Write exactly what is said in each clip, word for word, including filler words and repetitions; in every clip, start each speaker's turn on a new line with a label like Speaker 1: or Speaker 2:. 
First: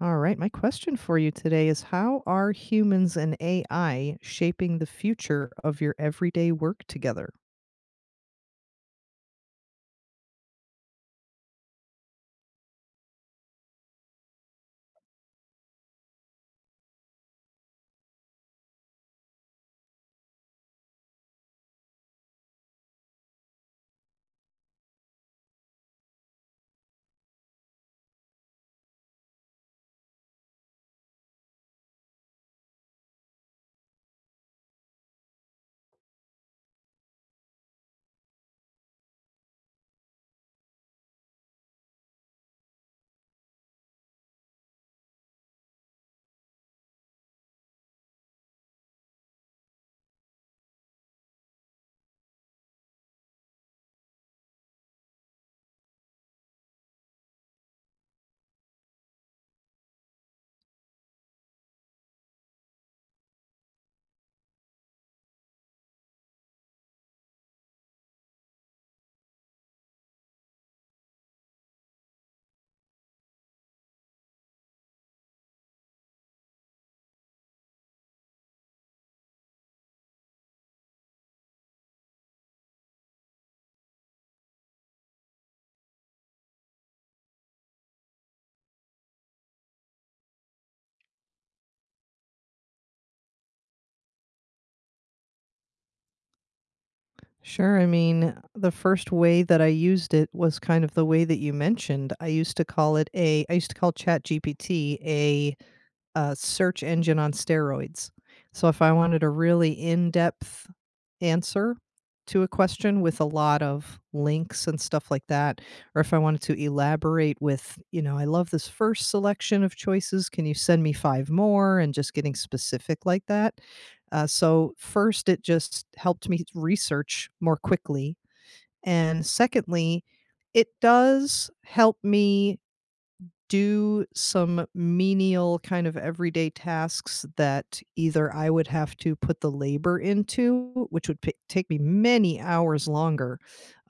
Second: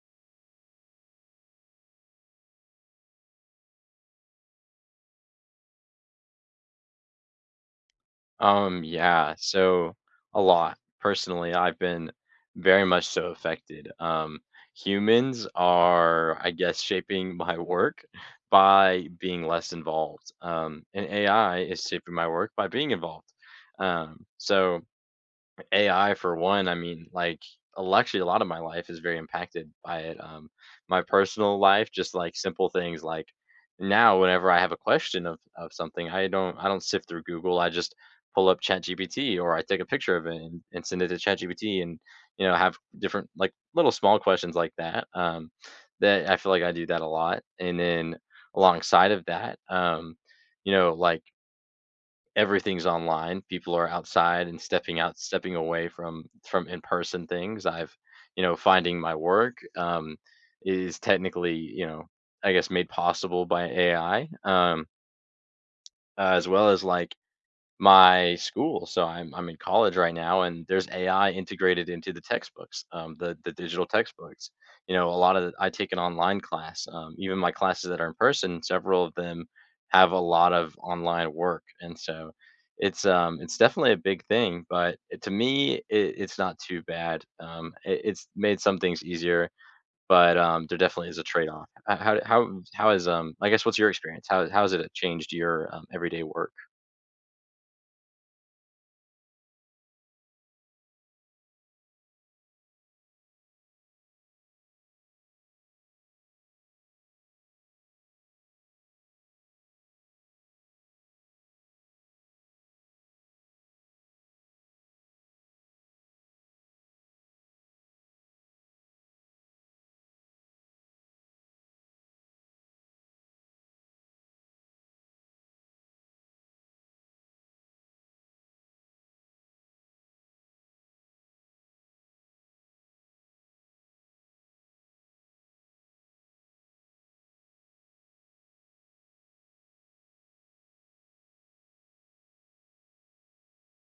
Speaker 1: All right. My question for you today is, how are humans and A I shaping the future of your everyday work together?
Speaker 2: Um, yeah, so a lot. Personally, I've been very much so affected. Um, humans are, I guess, shaping my work by being less involved. Um, and A I is shaping my work by being involved. Um, so A I for one, I mean, like, a actually, a lot of my life is very impacted by it. Um, my personal life, just like simple things like now, whenever I have a question of, of something, I don't I don't sift through Google. I just pull up ChatGPT, or I take a picture of it and, and send it to ChatGPT and, you know, have different like little small questions like that. Um, that I feel like I do that a lot. And then alongside of that, um, you know, like everything's online. People are outside and stepping out, stepping away from from in-person things. I've, you know, finding my work um, is technically, you know, I guess made possible by A I, um, uh, as well as like my school. So I'm I'm in college right now, and there's A I integrated into the textbooks, um, the the digital textbooks. You know, a lot of the, I take an online class. Um, even my classes that are in person, several of them have a lot of online work, and so it's um it's definitely a big thing. But it, to me, it, it's not too bad. Um, it, it's made some things easier. But um, there definitely is a trade-off. H- How how how how is um I guess, what's your experience? How how has it changed your um, everyday work?
Speaker 1: Sure. I mean, the first way that I used it was kind of the way that you mentioned. I used to call it a, I used to call ChatGPT a uh search engine on steroids. So if I wanted a really in depth answer to a question with a lot of links and stuff like that, or if I wanted to elaborate with, you know, I love this first selection of choices. Can you send me five more? And just getting specific like that. Uh, so, first, it just helped me research more quickly. And secondly, it does help me do some menial kind of everyday tasks that either I would have to put the labor into, which would p- take me many hours longer,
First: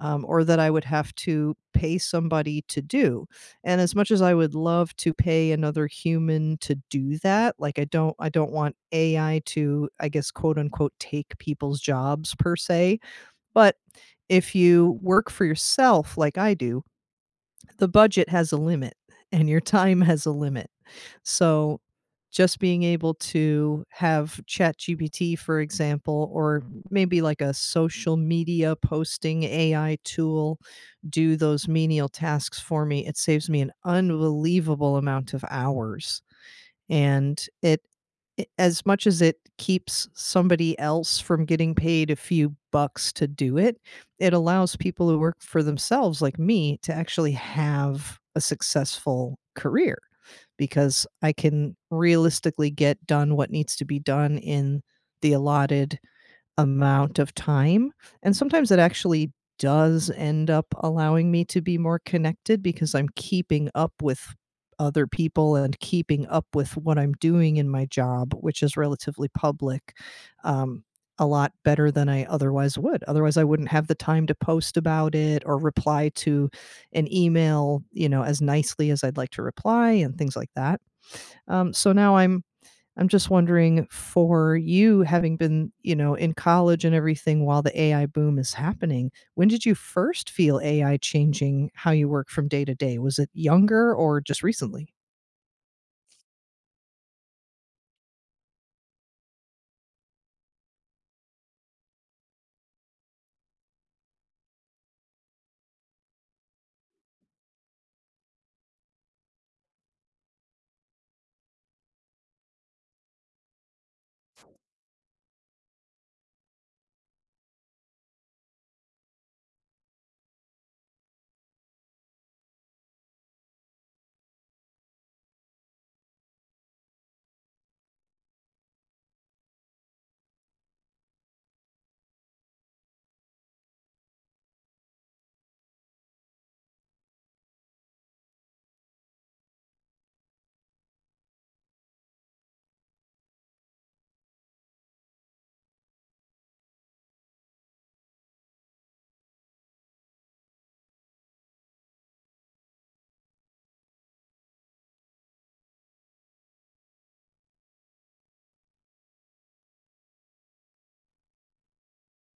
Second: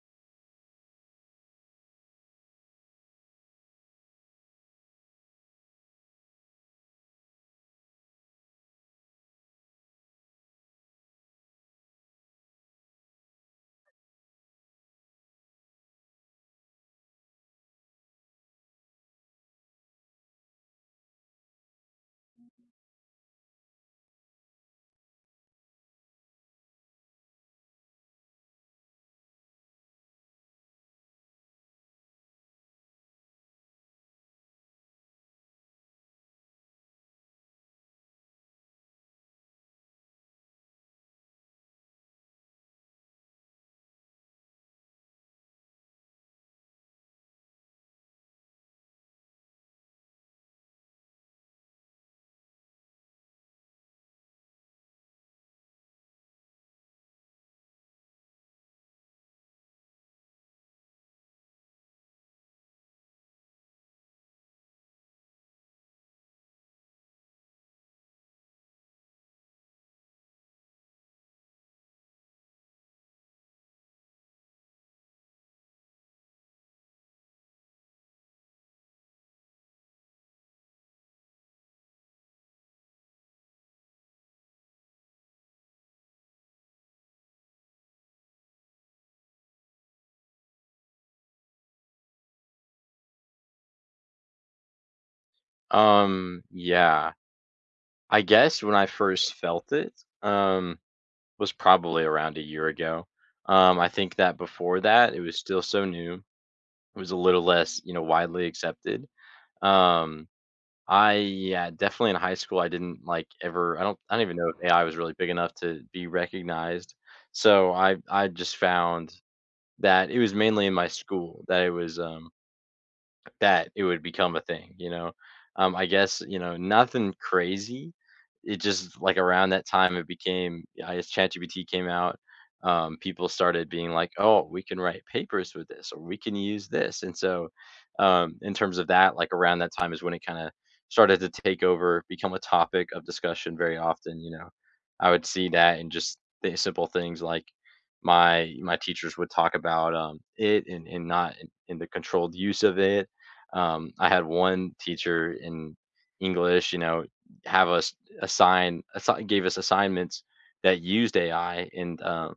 Speaker 1: um, or that I would have to pay somebody to do. And as much as I would love to pay another human to do that, like I don't, I don't want A I to, I guess, quote unquote, take people's jobs per se. But if you work for yourself, like I do, the budget has a limit and your time has a limit. So just being able to have ChatGPT, for example, or maybe like a social media posting A I tool do those menial tasks for me, it saves me an unbelievable amount of hours. And it I as much as it keeps somebody else from getting paid a few bucks to do it, it allows people who work for themselves, like me, to actually have a successful career because I can realistically get done what needs to be done in the allotted amount of time, and sometimes it actually does end up allowing me to be more connected because I'm keeping up with other people and keeping up with what I'm doing in my job, which is relatively public, um, a lot better than I otherwise would. Otherwise, I wouldn't have the time to post about it or reply to an email, you know, as nicely as I'd like to reply and things like that. Um, so now I'm I'm just wondering for you, having been, you know, in college and everything while the A I boom is happening, when did you first feel A I changing how you work from day to day? Was it younger or just recently?
Speaker 2: Um, yeah. I guess when I first felt it, um, was probably around a year ago. Um, I think that before that, it was still so new. It was a little less, you know, widely accepted. Um, I yeah, definitely in high school, I didn't like ever. I don't. I don't even know if A I was really big enough to be recognized. So I I just found that it was mainly in my school that it was um, that it would become a thing, you know? Um, I guess, you know, nothing crazy. It just like around that time it became, I guess, ChatGPT came out, um, people started being like, "Oh, we can write papers with this or we can use this." And so, um, in terms of that, like around that time is when it kinda started to take over, become a topic of discussion very often, you know? I would see that and just the simple things like my my teachers would talk about um, it and, and not in, in the controlled use of it. um, I had one teacher in English, you know, have us assign, assign gave us assignments that used A I, and uh,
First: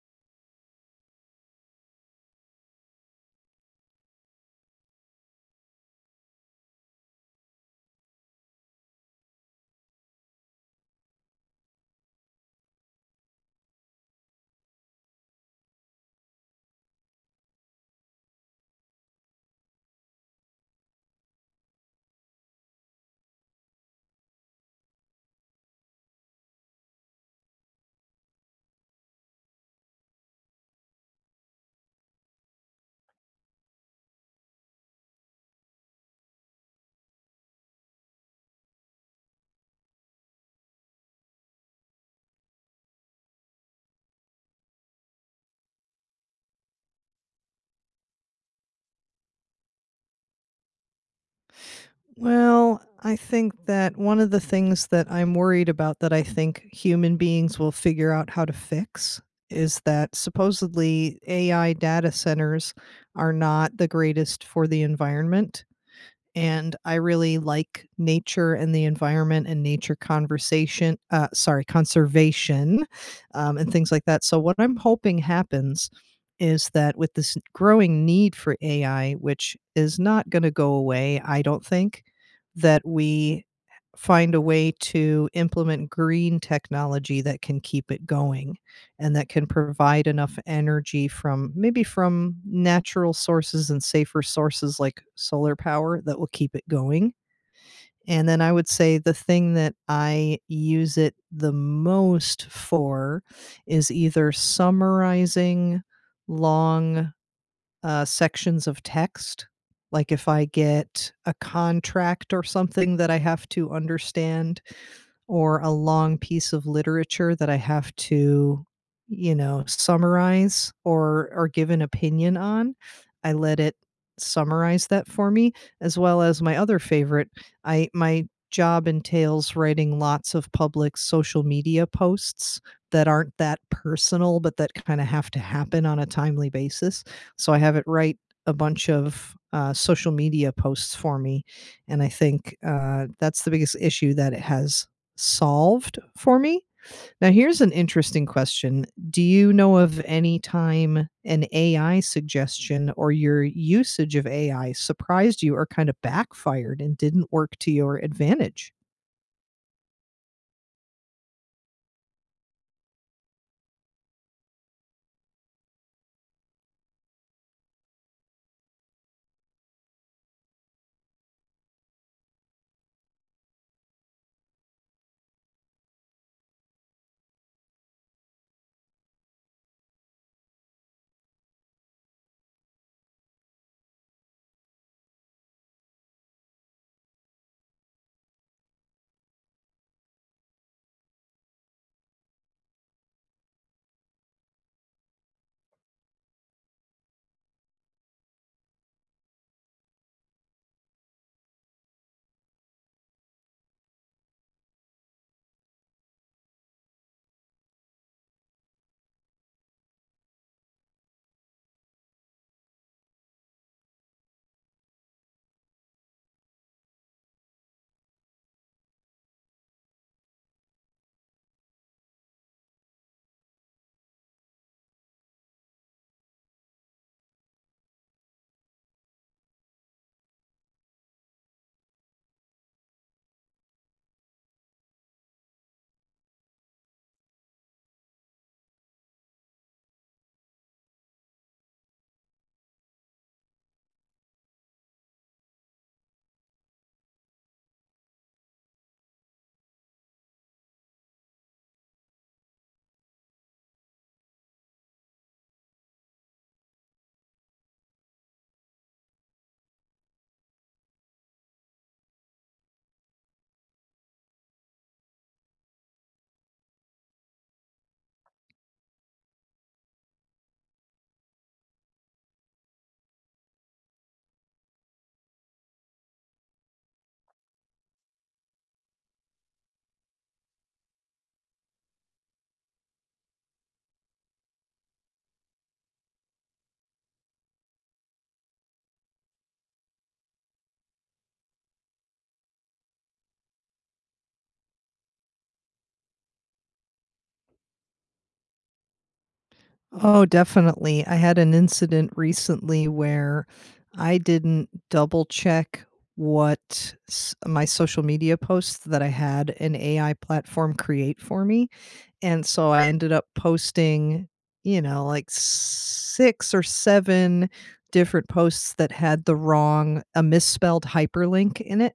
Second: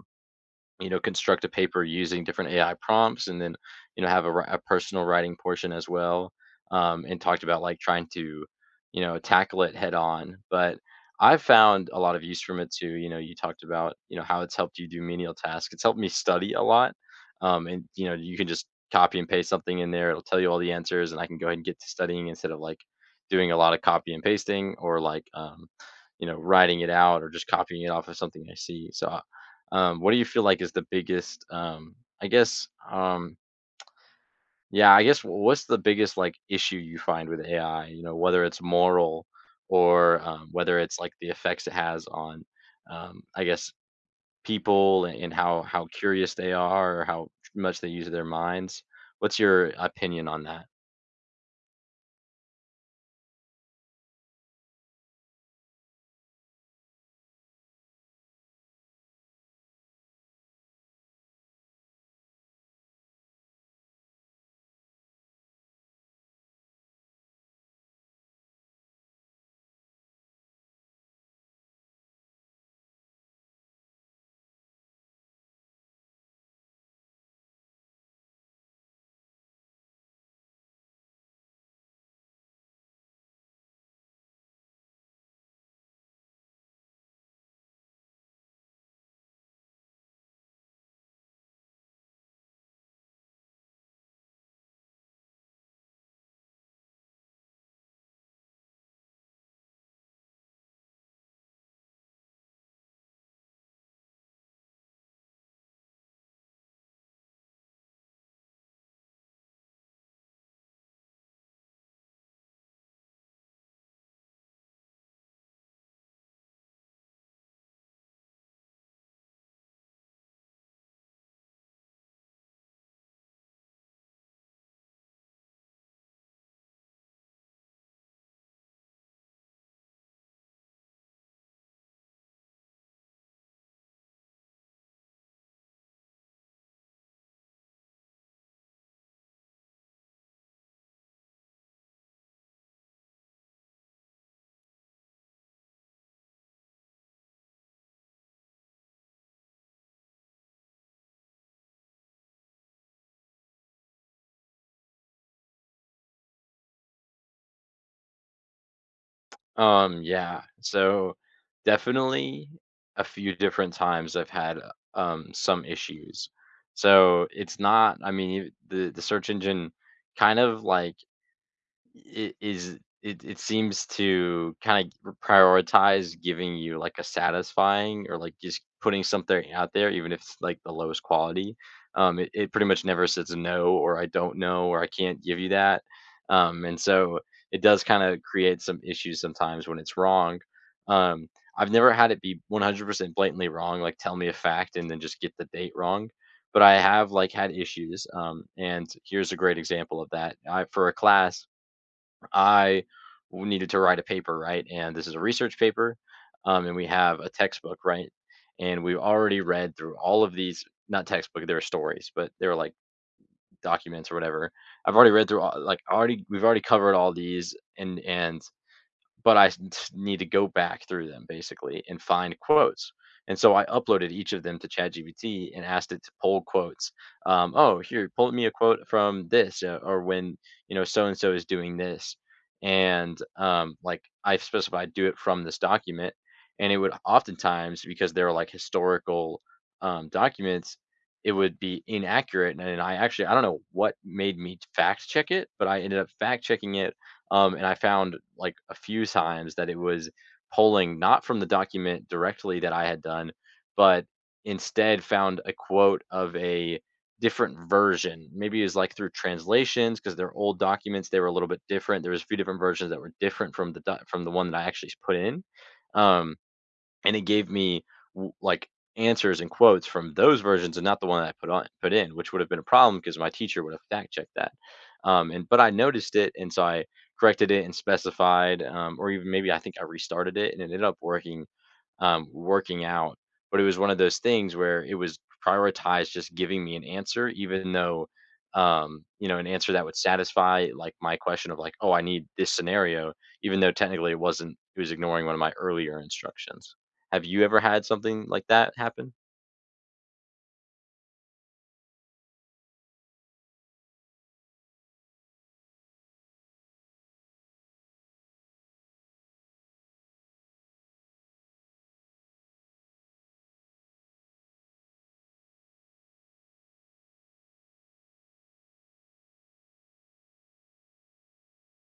Speaker 2: you know, construct a paper using different A I prompts and then, you know, have a, wri- a personal writing portion as well. Um, and talked about like trying to, you know, tackle it head on. But I've found a lot of use from it too. You know, you talked about, you know, how it's helped you do menial tasks. It's helped me study a lot. Um, and, you know, you can just copy and paste something in there. It'll tell you all the answers, and I can go ahead and get to studying instead of like doing a lot of copy and pasting or like, um, you know, writing it out or just copying it off of something I see. So um, what do you feel like is the biggest, um, I guess, um, yeah, I guess what's the biggest like issue you find with A I? You know, whether it's moral or um, whether it's like the effects it has on, um, I guess, people and, and how how curious they are or how much they use their minds. What's your opinion on that?
Speaker 1: Well, I think that one of the things that I'm worried about that I think human beings will figure out how to fix is that supposedly A I data centers are not the greatest for the environment, and I really like nature and the environment and nature conversation, uh, sorry, conservation, um, and things like that. So what I'm hoping happens is that with this growing need for A I, which is not going to go away, I don't think, that we find a way to implement green technology that can keep it going and that can provide enough energy from maybe from natural sources and safer sources like solar power that will keep it going. And then I would say the thing that I use it the most for is either summarizing long uh, sections of text. Like if I get a contract or something that I have to understand or a long piece of literature that I have to, you know, summarize or or give an opinion on, I let it summarize that for me, as well as my other favorite. I My job entails writing lots of public social media posts that aren't that personal, but that kind of have to happen on a timely basis. So I have it write a bunch of uh, social media posts for me, and I think uh, that's the biggest issue that it has solved for me. Now, here's an interesting question. Do you know of any time an A I suggestion or your usage of A I surprised you or kind of backfired and didn't work to your advantage?
Speaker 2: Um, yeah. So definitely a few different times I've had uh, um some issues. So it's not, I mean, you- the the search engine kind of like it is it it seems to kinda prioritize giving you, like, a satisfying or, like, just putting something out there even if it's, like, the lowest quality. Um, it, it pretty much never says no or I don't know or I can't give you that. Um, and so it does kinda create some issues sometimes when it's wrong. Um, I've never had it be one hundred percent blatantly wrong, like, tell me a fact and then just get the date wrong, but I have, like, had issues, um, and here's a great example of that. I for a class I needed to write a paper, right? And this is a research paper, um, and we have a textbook, right? And we've already read through all of these, not textbook, they were stories, but they were like documents or whatever. I've already read through all, like already we've already covered all these, and and but I s- need to go back through them basically and find quotes. And so I uploaded each of them to ChatGPT and asked it to pull quotes. Um, oh, here, pull me a quote from this, uh, or when, you know, so and so is doing this, and um, like I specified, do it from this document, and it would oftentimes, because they're like historical um, documents, it would be inaccurate. And, and I actually, I don't know what made me fact check it, but I ended up fact checking it, um, and I found like a few times that it was pulling not from the document directly that I had done, but instead found a quote of a different version. Maybe it was like through translations because they're old documents. They were a little bit different. There was a few different versions that were different from the doc- from the one that I actually put in. Um, and it gave me w- like answers and quotes from those versions and not the one that I put on put in, which would have been a problem because my teacher would have fact checked that. Um, and but I noticed it, and so I corrected it and specified, um, or even maybe I think I restarted it, and it ended up working um, working out. But it was one of those things where it was prioritized just giving me an answer, even though, um, you know, an answer that would satisfy like my question of like, oh, I need this scenario, even though technically it wasn't, it was ignoring one of my earlier instructions. Have you ever had something like that happen?
Speaker 1: Oh, definitely. I had an incident recently where I didn't double check what s- my social media posts that I had an A I platform create for me. And so I ended up posting, you know, like six or seven different posts that had the wrong a misspelled hyperlink in it.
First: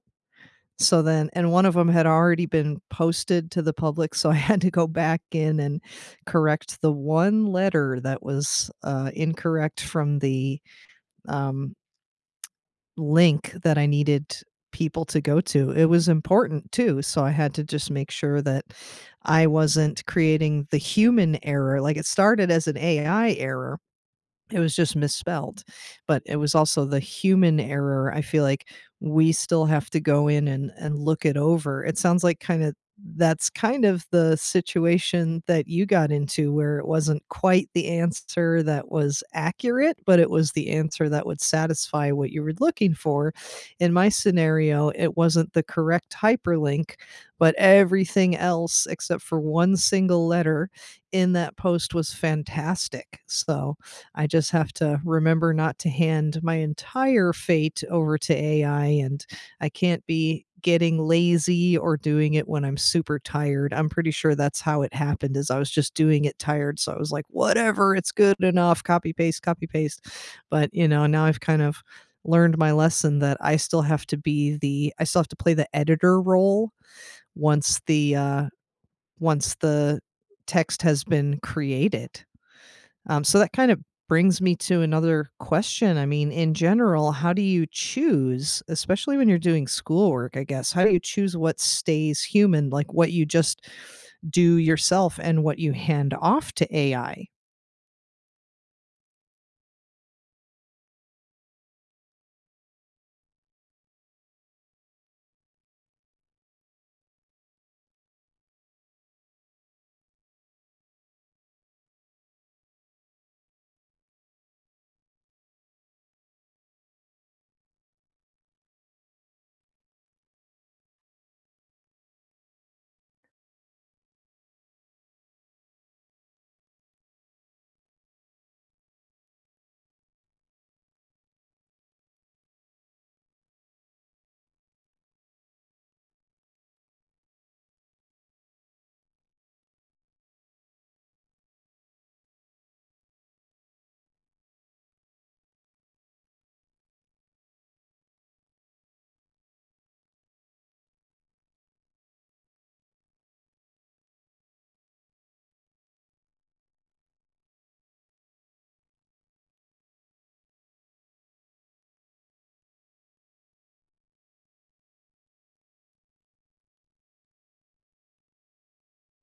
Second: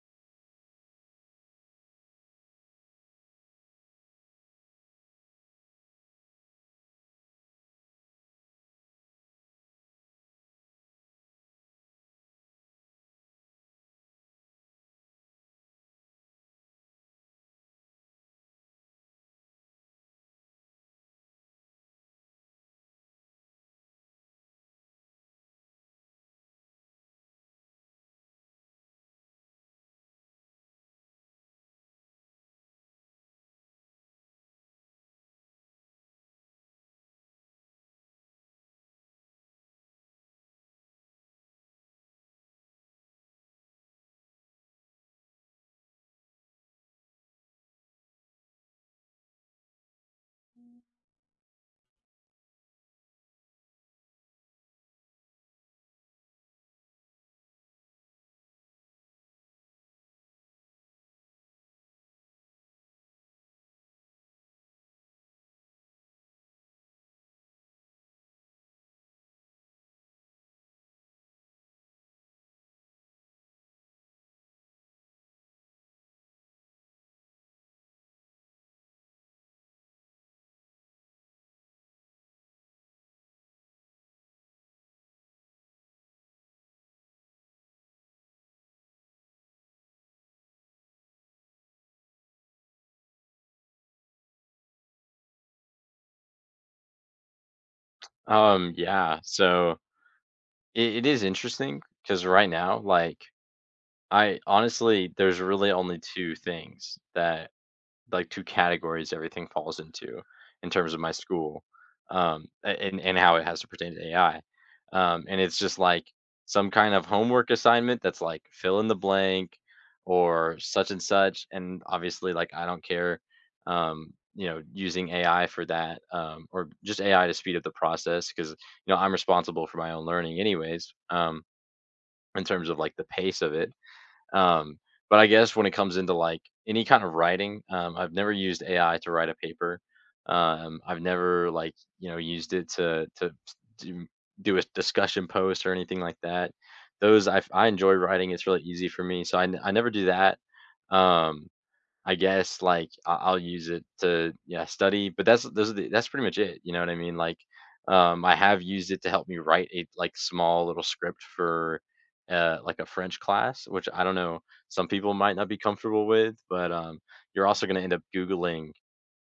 Speaker 1: So then, and one of them had already been posted to the public, so I had to go back in and correct the one letter that was, uh, incorrect from the um link that I needed people to go to. It was important too, so I had to just make sure that I wasn't creating the human error. Like, it started as an A I error, it was just misspelled, but it was also the human error. I feel like we still have to go in and and look it over. It sounds like kinda that's kind of the situation that you got into, where it wasn't quite the answer that was accurate, but it was the answer that would satisfy what you were looking for. In my scenario, it wasn't the correct hyperlink, but everything else except for one single letter in that post was fantastic, so I just have to remember not to hand my entire fate over to A I, and I can't be getting lazy or doing it when I'm super tired. I'm pretty sure that's how it happened, is I was just doing it tired, so I was like, "Whatever, it's good enough, copy paste, copy paste." But, you know, now I've kind of learned my lesson that I still have to be the I still have to play the editor role once the, uh once the text has been created. Um, so that kind of brings me to another question. I mean, in general, how do you choose, especially when you're doing schoolwork, I guess, how do you choose what stays human, like what you just do yourself and what you hand off to A I?
Speaker 2: Um, yeah. So it, it is interesting because right now, like, I honestly, there's really only two things that like two categories everything falls into in terms of my school, um, a and and how it has to pertain to A I. Um, and it's just like some kind of homework assignment that's like fill in the blank or such and such, and obviously, like, I don't care, um, you know, using A I for that, um, or just A I to speed up the process because, you know, I'm responsible for my own learning anyways, um, in terms of, like, the pace of it. Um, but I guess when it comes into like any kind of writing, um, I've never used A I to write a paper. Um, I've never like, you know, used it to to do, do a discussion post or anything like that. Those I I enjoy writing. It's really easy for me, so I n- I never do that. Um, I guess like I- I'll use it to, yeah, study, but that's those are the, that's pretty much it. You know what I mean? Like, um, I have used it to help me write a like small little script for uh, like a French class, which I don't know, some people might not be comfortable with, but um, you're also going to end up googling,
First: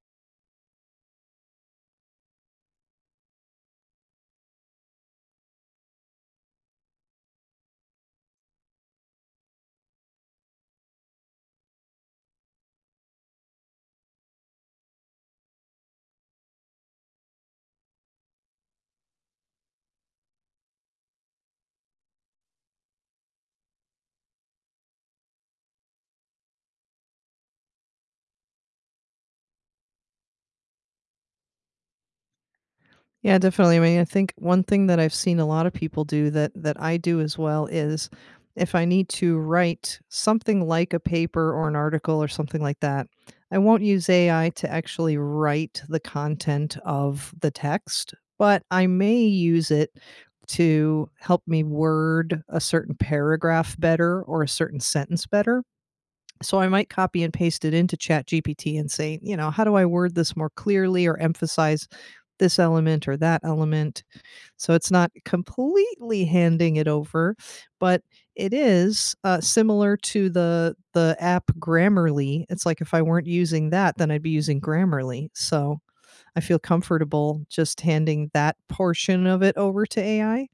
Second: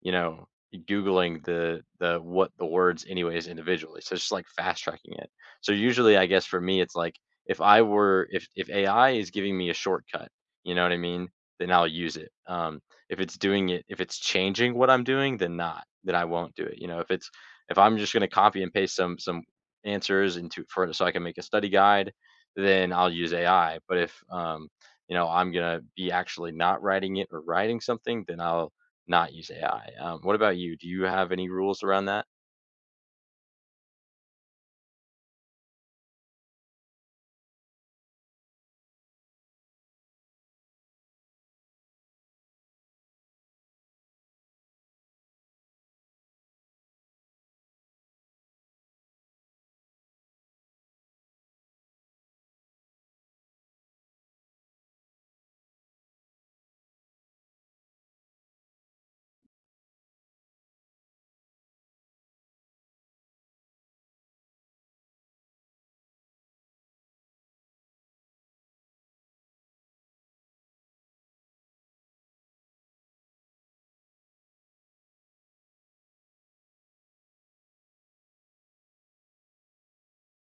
Speaker 2: you know, googling the the what the words anyways individually. So it's just like fast tracking it. So usually, I guess for me, it's like if I were, if if A I is giving me a shortcut, you know what I mean? Then I'll use it. Um, if it's doing it, if it's changing what I'm doing, then not, then I won't do it. You know, if it's, if I'm just going to copy and paste some some answers into for so I can make a study guide, then I'll use A I. But if, um, you know, I'm going to be actually not writing it or writing something, then I'll not use A I. Um, what about you? Do you have any rules around that?
Speaker 1: Yeah, definitely. I mean, I think one thing that I've seen a lot of people do that that I do as well is if I need to write something like a paper or an article or something like that, I won't use A I to actually write the content of the text, but I may use it to help me word a certain paragraph better or a certain sentence better. So I might copy and paste it into ChatGPT and say, you know, how do I word this more clearly or emphasize this element or that element? So it's not completely handing it over, but it is uh, similar to the the app Grammarly. It's like if I weren't using that, then I'd be using Grammarly. So I feel comfortable just handing that portion of it over to A I.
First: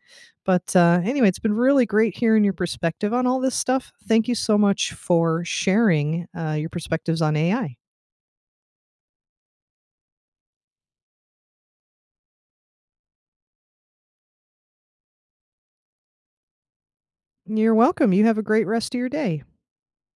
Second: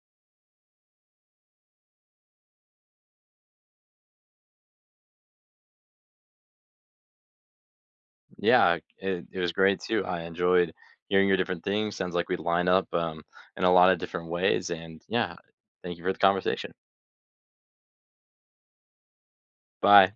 Speaker 1: But uh, anyway, it's been really great hearing your perspective on all this stuff. Thank you so much for sharing uh, your perspectives on A I.
Speaker 2: Yeah, it, it was great too. I enjoyed hearing your different things. Sounds like we line up um, in a lot of different ways. And yeah, thank you for the conversation.
Speaker 1: You're welcome. You have a great rest of your day.
Speaker 2: Bye.